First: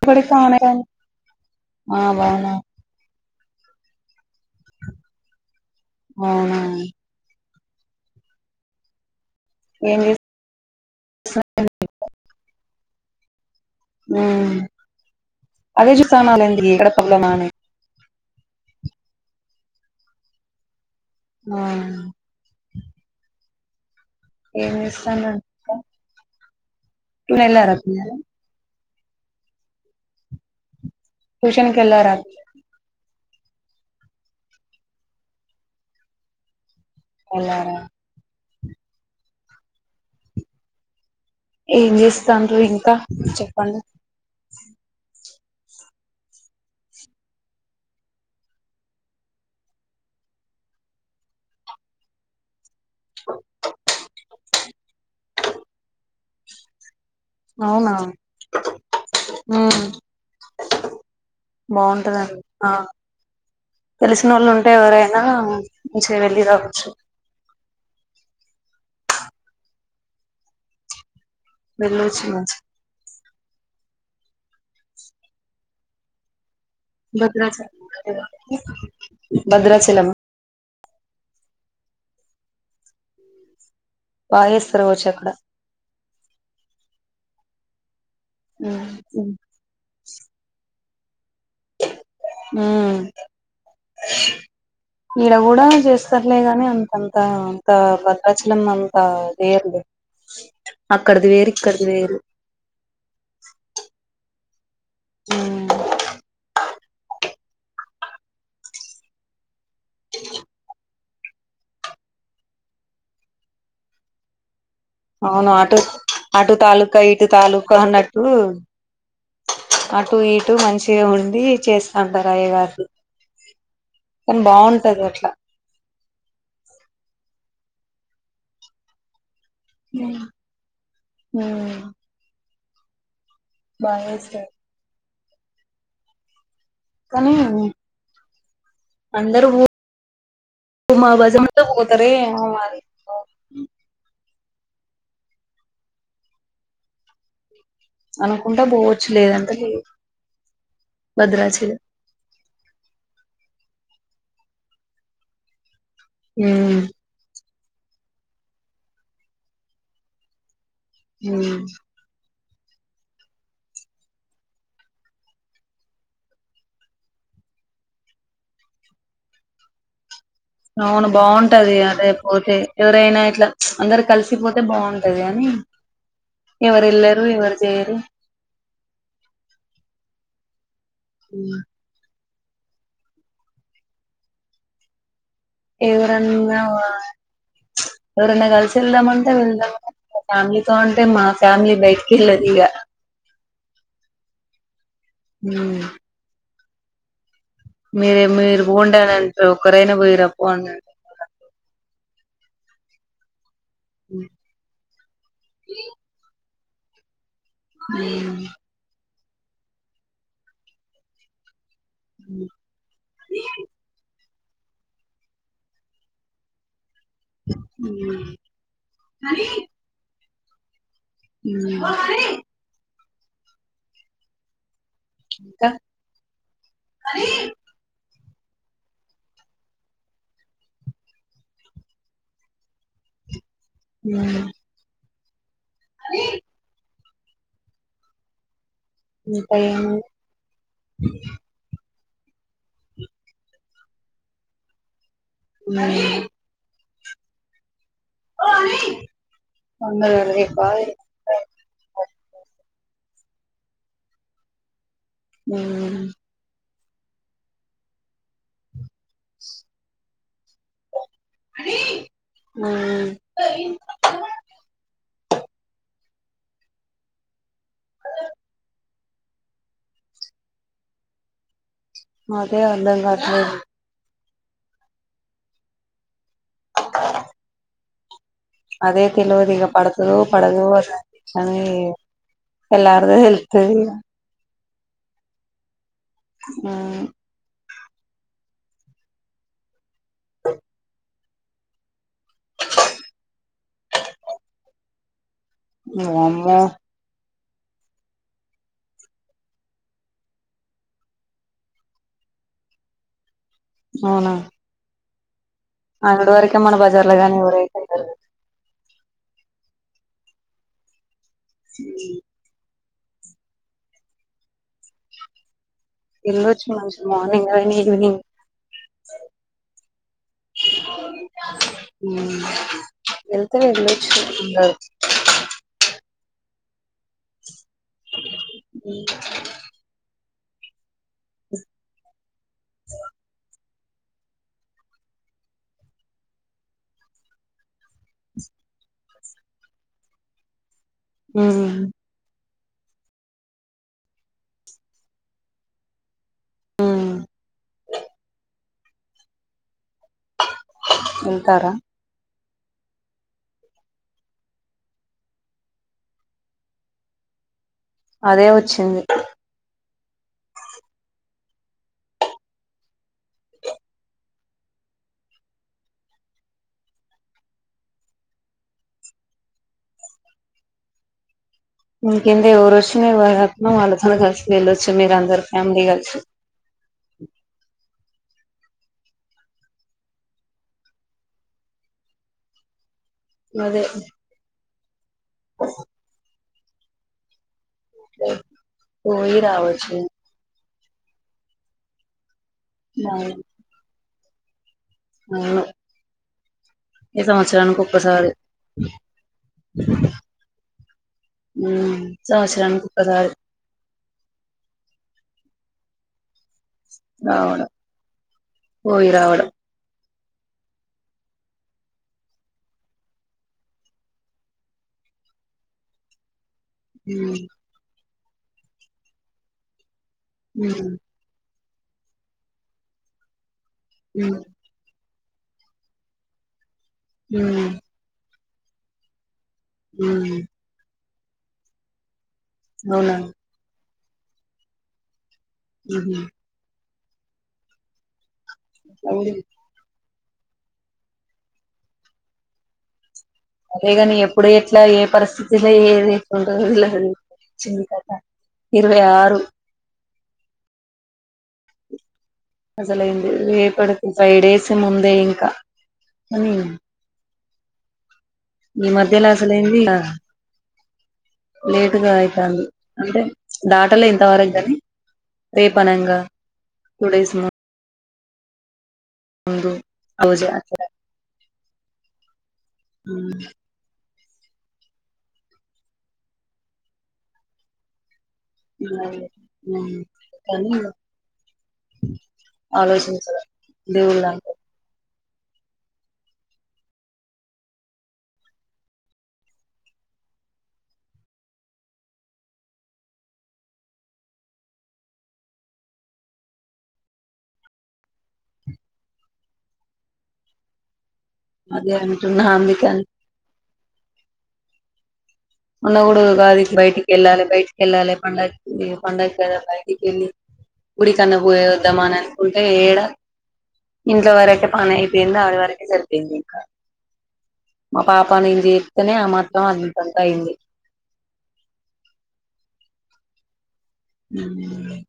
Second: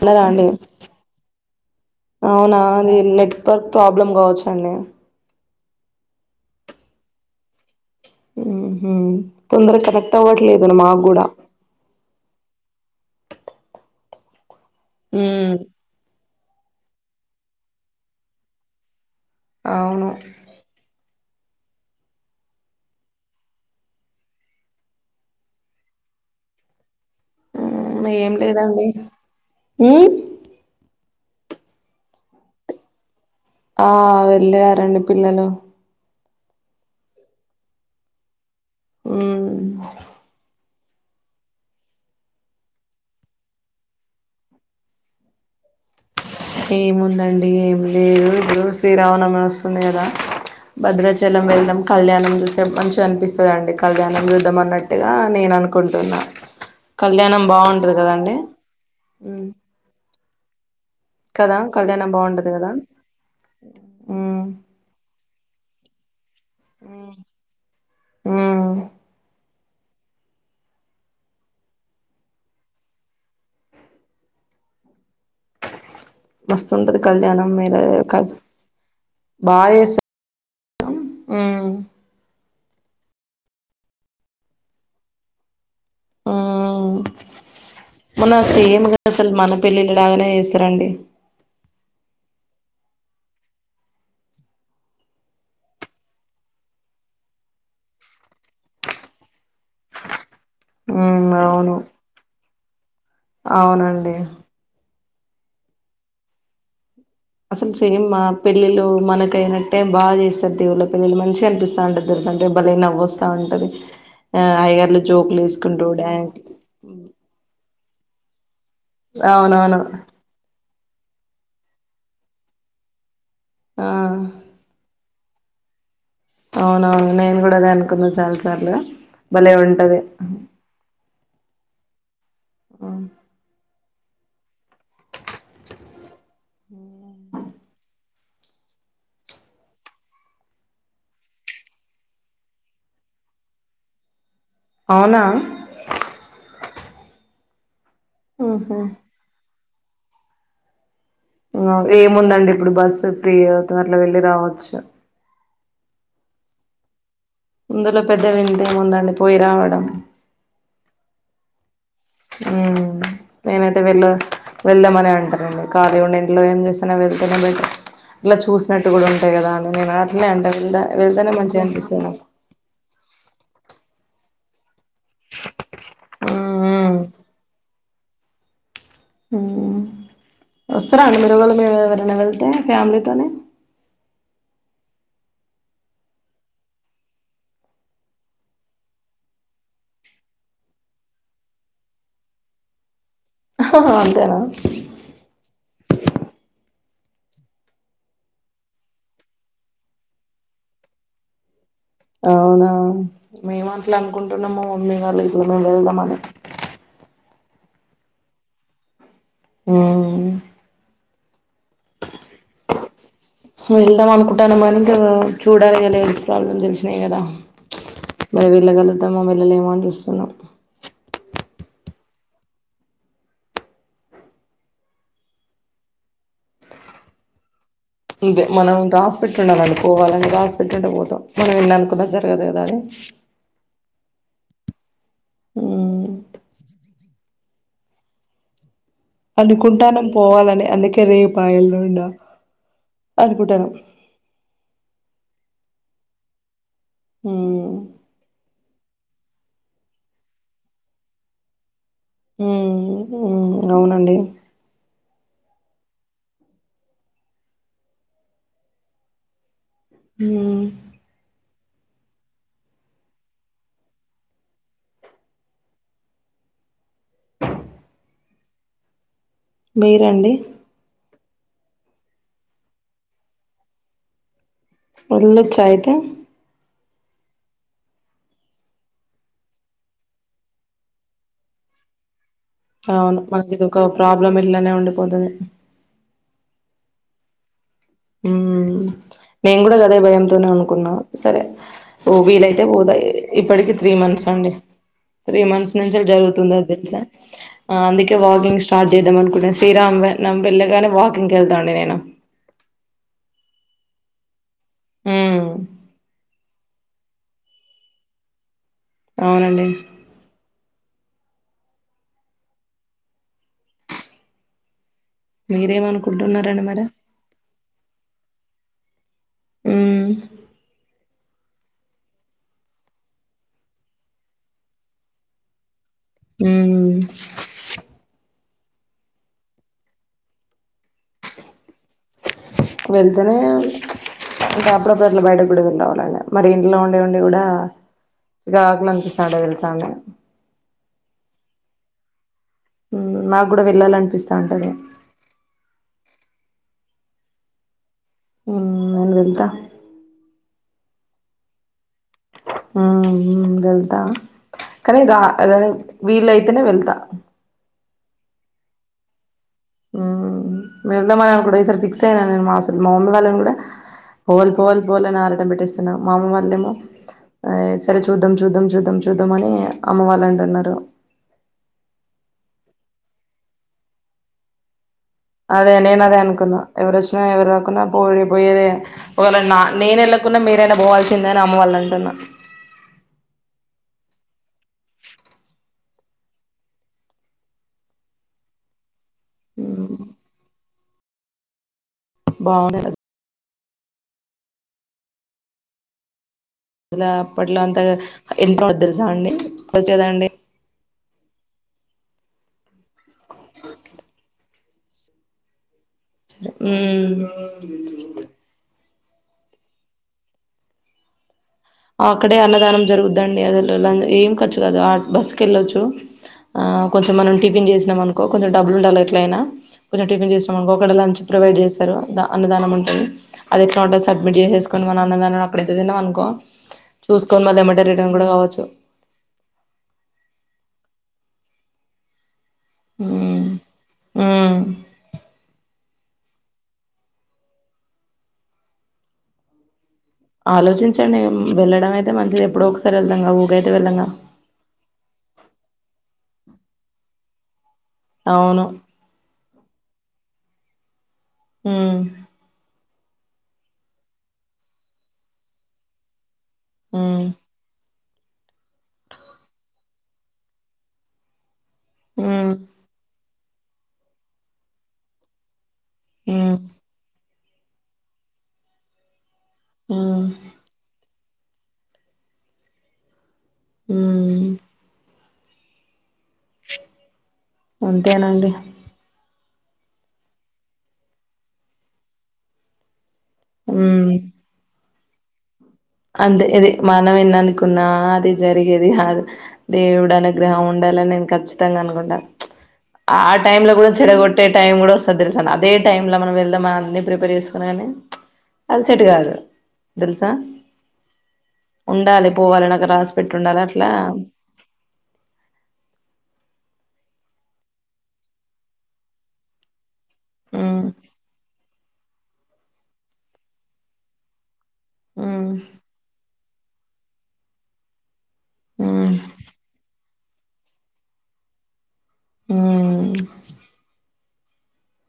ఉన్నదా ఇప్పటికి అండీ ఆన్ అయితాంది ఆ బాగున్నా అవునా అది నేట్, నెట్వర్క్ ప్రాబ్లమ్ కావచ్చ అండి అవునా ఉహు తొందర ఏం కనెక్ట్ చేస్త అవ్వట్లేదు మాకు కూడా ఆ ఉ స్తనాలండి ఇక్కడ పక్కన అవును ఆ ఏం చేస్తానారు, ఇంకా ఉ ఏం లేదండి హు ట్యూషన్ కెళ్ళార ఆ వెళ్ళా రండి పిల్లలు వెళ్ళారా హుమ్ ఏం చేస్తాండ్రు ఇంకా చెప్పండి. ఏముందండి ఏం లేదు ఇప్పుడు శ్రీరామ నవమి వస్తుంది కదా, భద్రాచలం వెళ్ళదాం కళ్యాణం చూస్తాం, మంచిగా అనిపిస్తదండి కళ్యాణం చూద్దాం అన్నట్టుగా నేను అనుకుంటున్నా, కళ్యాణం అవునా బాగుంటది కదండి, హుమ్ ఉమ్ బాగుంటదండి బాగుంటది ఆ కదా తెలిసిన ఉమ్ వోళ్ళు ఉంటే ఎవరైనా, మంచిగా వెళ్ళి రావచ్చు, ఉమ్ వెళ్లొచ్చు మంచిగా [unintelligible] మస్తుంటది కళ్యాణం మీదా భద్రాచలం బాగా చేేస్తారు, భద్రాచలం అవును హు బాగా చేస్తారు కావొచ్చు అక్కడ హుమ్ మొన్న సేమ్ ఉమ్ గా అసలు మన పెళ్ళిళ్ళ లాగానే చేస్తారండి. హుమ్ [unintelligible] ఈడ కూడా చేస్తారులే గానీ అంతంతా అంత భద్రాచలం అంత చేయర్లే, హు అవును వేరు అవునండి హు అసలు సేమ్ మా పెళ్ళిళ్లు మనకయినట్టే బాగా చేస్తారు దేవుళ్ల పెళ్ళిళ్లు మంచిగా అనిపిస్తా అంటది అంటే బలే నవ్వు వస్తా ఉంటది అయ్యగారు అవును ఆటు ఆటు తాలూకా ఇటు తాలూకా అన్నట్టు అవునవును అటు ఇటు మంచిగా ఉండి చేస్ అంటర్ అయ్యగార్లు ఆ కానీ బాగుంటది అట్లా అవునవును నేను కూడా అదే అనుకున్నా చాలా సార్లు భలే ఉంటది ఉమ్ ఆ బాగా చేస్తారు కానీ అందరు మా బంధువులు మొత్తం పోత రే అవునా అనుకుంటా ఉహు పోవచ్చు లేదంటే లేదు భద్రాచలం ఏముందండి ఇప్పుడు బస్సు ఫ్రీ అవుతుంది అట్లా వెళ్ళి రావచ్చు మ్మ్ హ్హ్ ఇందులో పెద్ద వింతేముందండి పోయి రావడం మ్మ్ హ్హ్ మ్మ్ హ్హ్ నేనైతే వెళ్ళ వెళదామని అనే అంటారండి ఖాళీ ఉండి ఇంట్లో ఏం చేస్తామ్ వెళ్తేనే బెటర్ ఇట్లా చూసినట్టు కూడా ఉంటాది కదా అని నేను అట్లే అంట వెళ్దా అవును వెళ్తేనే మంచిగా బాగుంటది అనిపిస్తది అదే నాకు పోతే ఎవరైనా ఇట్లా ప్చ్ అందరు కలిసిపోతే బాగుంటది ఉంటది గానీ అని ఎవరు ఎల్లరు ఎవరు చేయ్యరు మ్మ్ వస్తారా అండి హ్మ్. మేమేమన్న వెళ్తే తే ఫ్యామీలీతోనే ఎవరన్నా ఎవరన్నా కలిసి వెళ్దామంటా వెళ్దాం ఫ్యామిలీ తో అంటే మా ఫ్యామిలీ బయటికి వెళ్ళదు ఇగ హా హ్ అంతేనా ఉ మీరే మీరు బొండనంటే ఒకరైనా పోయరాపో అన్నాడు అవునా మేము అట్లా అనుకుంటున్నాము మమ్మీ వాళ్ళ ఇంటికి మేము వెళ్దామఅని అ మ్మ్ వెళ్దాం అనుకుంటానమ్ గానీ ఇంకా చూడాలఅనేసి ప్రాబ్లమ్ తెలుసి అంతే కదా మరి వెళ్ళగలుగుతామా వెళ్ళలేమో అని చూస్తున్నాం హ్మ్. హరి రా మనం హాస్పిటల్ పండుకోవాలంటే హాస్పిటల్ కి పోతాం మనం ఎం అనుకున్నా జరగదు కదా అది ఆ మ్ అమ్మి ఇంకా అనుకుంటాను ఏముంది పోవాలని అందుకే రేపా ఎల్లుండా అనుకుంటన్నము ఉ మ్మ్ హ్హ్ ఉన్నదా చెప్పాలి మ్మ్ మ్మ్ హ్ అవునండి మ్మ్ హ్హ్ మ్మ్ హ్హ్ ఆ మీరండి అదే అంర్థం కాట్లేదు వెళ్లొచ్చా అయితే అ అదే తెలువదు ఇగ పడుతదో పడదో అని తెల్లారితే అవును మాకు ఇది తెలుత్తది ఒక ఇగ ప్రాబ్లం ఇట్లానే ఉండిపోతది ఆ హుమ్మ్ నేను కూడా గదే భయంతోనే అనుకున్నా సరే ఓ వీలైతే పోత ఇప్పటికి త్రీ మంత్స్ అండి త్రీ మంత్స్ నుంచెలి జరుగుతుంది వామ్మో అది తెలుసా అ అందుకే వాకింగ్ స్టార్ట్ చేద్దాం అనుకున్నా శ్రీరామ్ వెళ్ళగానే వాకింగ్ వెళ్తా అండి నేను అవునా మ్మ్ అనుడు వరకే మన బజార్ లో గానీ ఎవరై వెళ్లారు అవునండి మీరేమనుకుంటున్నారండి వెళ్లొచ్చు మరి మంచిగా మార్నింగ్ కానీ ఈవినింగ్ మ్మ్ హుమ్మ్ వెళ్తే వెళ్లొచ్చు అందరు హుమ్మ్ బ వెళ్తనే అంటే అప్పుడప్పుట్ల బయటక్కూడా వెళ్లి రావాలండి మరి ఇంట్లో ఉండి ఉండి కూడా చిరాకులు అనిపిస్తది ఉంటది తెలుస అండి ఆ హు నాకు కూడా వెళ్ళాలి అనిపిస్తా ఉంటది ఉమ్ హు నేను వెళ్తా వెళ్తారా అ మ్మ్మ్మ్ వెళ్తా కానీ రా ఆ వీలైతేనే వెళ్తా అదే వచ్చింది హు మీ వెళ్దామని కూడా ఈసారి ఫిక్స్ అయిన నేను మా అసలు మా మమ్మి వాళ్ళని కూడా పోవాలి పోవాలి పోవాలని ఆరటం పెట్టిస్తున్నా మా అమ్మ వాళ్ళేమో సరే చూద్దాం చూద్దాం చూద్దాం చూద్దాం అని అమ్మ వాళ్ళు అంటున్నారు ఇకెంది ఎవరొచ్చిన [unintelligible] అదే నేను అదే అనుకున్నా ఎవరోచ్చినా ఎవరు రాకుండా పోడి పోయేదే ఒకవేళ నా నేను వెళ్ళకుంన్నా మీరైనా పోవాల్సిందే అని అమ్మ వాళ్ళు అంటున్నారు అదే ఓ పోయి రావచ్చు బాగున్నా అవును జుల ఈ అప్పట్ల అంత సంవత్సరానికి ఒక్కసారి [unintelligible] తెలుసా అండి [unintelligible] అండి హు సంవత్సరానికి ఒక్కసారి రావడం మ్మ్మ్మ్ పోయి రావడం అక్కడే అన్నదానం జరుగుద్దండి అ ఏం ఖర్చు కాదు ఆ బస్సుకేళ్ళొచ్చు ఆ కొంచం మనం ఉమ్ ఈ టిఫిన్ చేసినమనుకో కొంచెం డబ్బులుండాలి ఎట్లయినా కొంచెం టిఫిన్ చేసాం అనుకో ఉమ్ అక్కడ లంచ్ ప్రొవైడ్ చేశారు దా అన్నదానం ఉంటది అదెట్లా ఉంటది సబ్మిట్ ఉమ్ చేేసోసుకోని మనన్నదాన అక్కడ దిగినమనుకో చూస్కోని ఉమ్ మదమిడే రిడన్ గుడ కావచ్చు ఉమ్ అవునా మ్మ్ ఉహు [inaudible] ఆలోచించండి వెళ్ళడం అయితే మంచిగ ఎప్పుడోకసారి అదేగాని ఎప్పుడు ఎట్లా ఏ పరిస్థితిలో ఏదెట్టుందో చింది కథ అవును ఇరవై ఆరు ఉమ్ మసలైంది రేపటికి ఫైవ్ డేస్ ముందే ఇంకా కానీ మ్మ్ ఈ మధ్యలో అసలేందిగ లేటుగా ఉమ్ అయితాంది అంటే దాటెలో ఇంతవరకు గాని రేప్ అనంగా ఉమ్ టూ డేస్ ముందు ముందు ఉమ్ అవజ ఉమ్ అంతేనండి [inaudible] నీ కాని ఆలోచన మ్మ్ ఇది మనం ఎన్ననుకున్నా అది జరిగేది గాదు దేవుడు అనుగ్రహం ఉండ అలా నేను ఖచ్చితంగా అనుకుంటా ఆ టైమ్ లో గుడ చెడగొట్టే టైం గుడా వస్తది తెలుసాను అదే టైమ్ లో మనం వెళ్దామనన్ని ప్రిపేర్ చేసుకున్నగాని అది సెట్ గాదు దెలుసా అదే ఉండాలి అంటున్నా పోవాలి నాకు అందుకని రాసి పెట్టుండాలి అట్లా ఉన్న కూడుగాదికి బయటికెళ్ళాలే బయటికెళ్ళాలే పండక్కి పండగదా కెళ్ళి ఉమ్ గుడి కన్న పోయద్దామ నని అనుకుంటే ఏడా ఇంట్లో వరకే పనైపొయింది ఉమ్ ఆడి వరకే సరిపోయింది ఇంకా మా పాప పనింది ఉమ్ చెత్తేనే ఆ మాత్రం అంతంత అయింది మ్మ్ ఉ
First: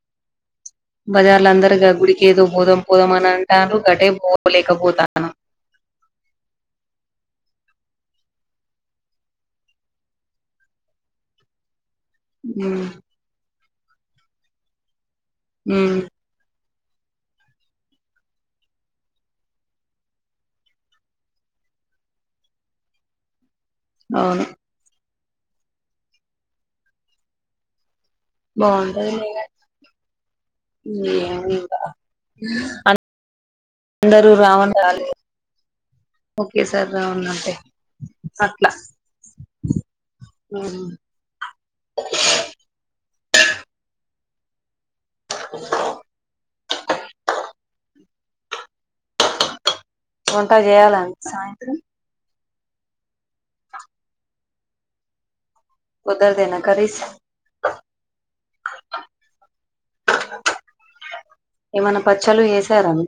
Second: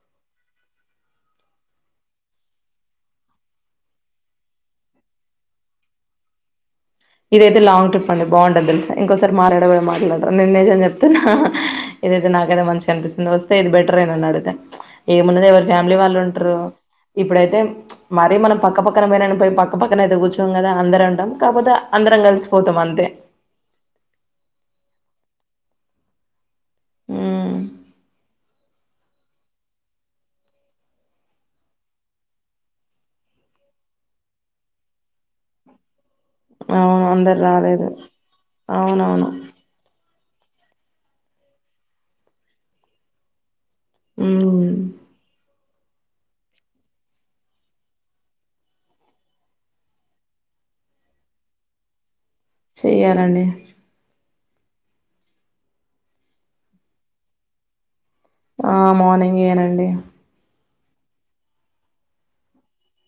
బజార్లందరు గా గుడికేదో బోధం పోదామని అంటారు గటే పోలేకపోతాన ఇదైతే లాంగ్ ట్రిప్ అండి బాగుంటది తెలుసా! ఇంకోసారి మారాడ కూడా మాట్లాడరు నేను నిజం చెప్తున్నా. ఇదైతే నాకైతే ఉమ్. మంచిగనిపిస్తుంది, వస్తే ఇది బెటరే నన్నగుడితే ఏమున్నదే ఎవరు ఫ్యామిలీ ఉమ్. వాళ్ళుంటరు. ఇప్పుడైతే మరీ మనం పక్క పక్కన పోయిన పోయి పక్క పక్కనైతే కూర్చోం గదా అందరంటం కాపోతే అందరం కలిసిపోతం అంతే అవును మ్మ్ బాగుంటది లేగా అన్ అందరూ రావణ్లాలే అవును అందరు రాలేదు అట్ల అవునవును ఆ మ్మ్ వంటా చేయాలం సాయంత్రం చెయ్యాలండి పొడనేద కర్రీస్ ఆ మార్నింగ్ ఏనండి ఏమైనా పచ్చలు చేసారా అండి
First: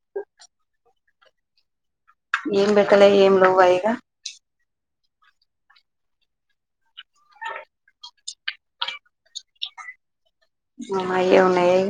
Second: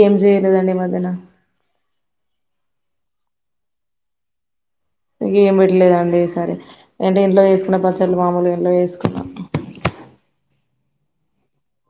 ఏం చేయలేదండి ఈ మధ్యన ఏం బట్టలే ఏం లోవు ఇక [inaudible] ఇక ఏం పెట్టలేదండి ఈసారి అంటే ఇంట్లో చేసుకున్న పచ్చలు మాముూలు ఇంట్లో చేసుకున్నా య అయి ఉనాయి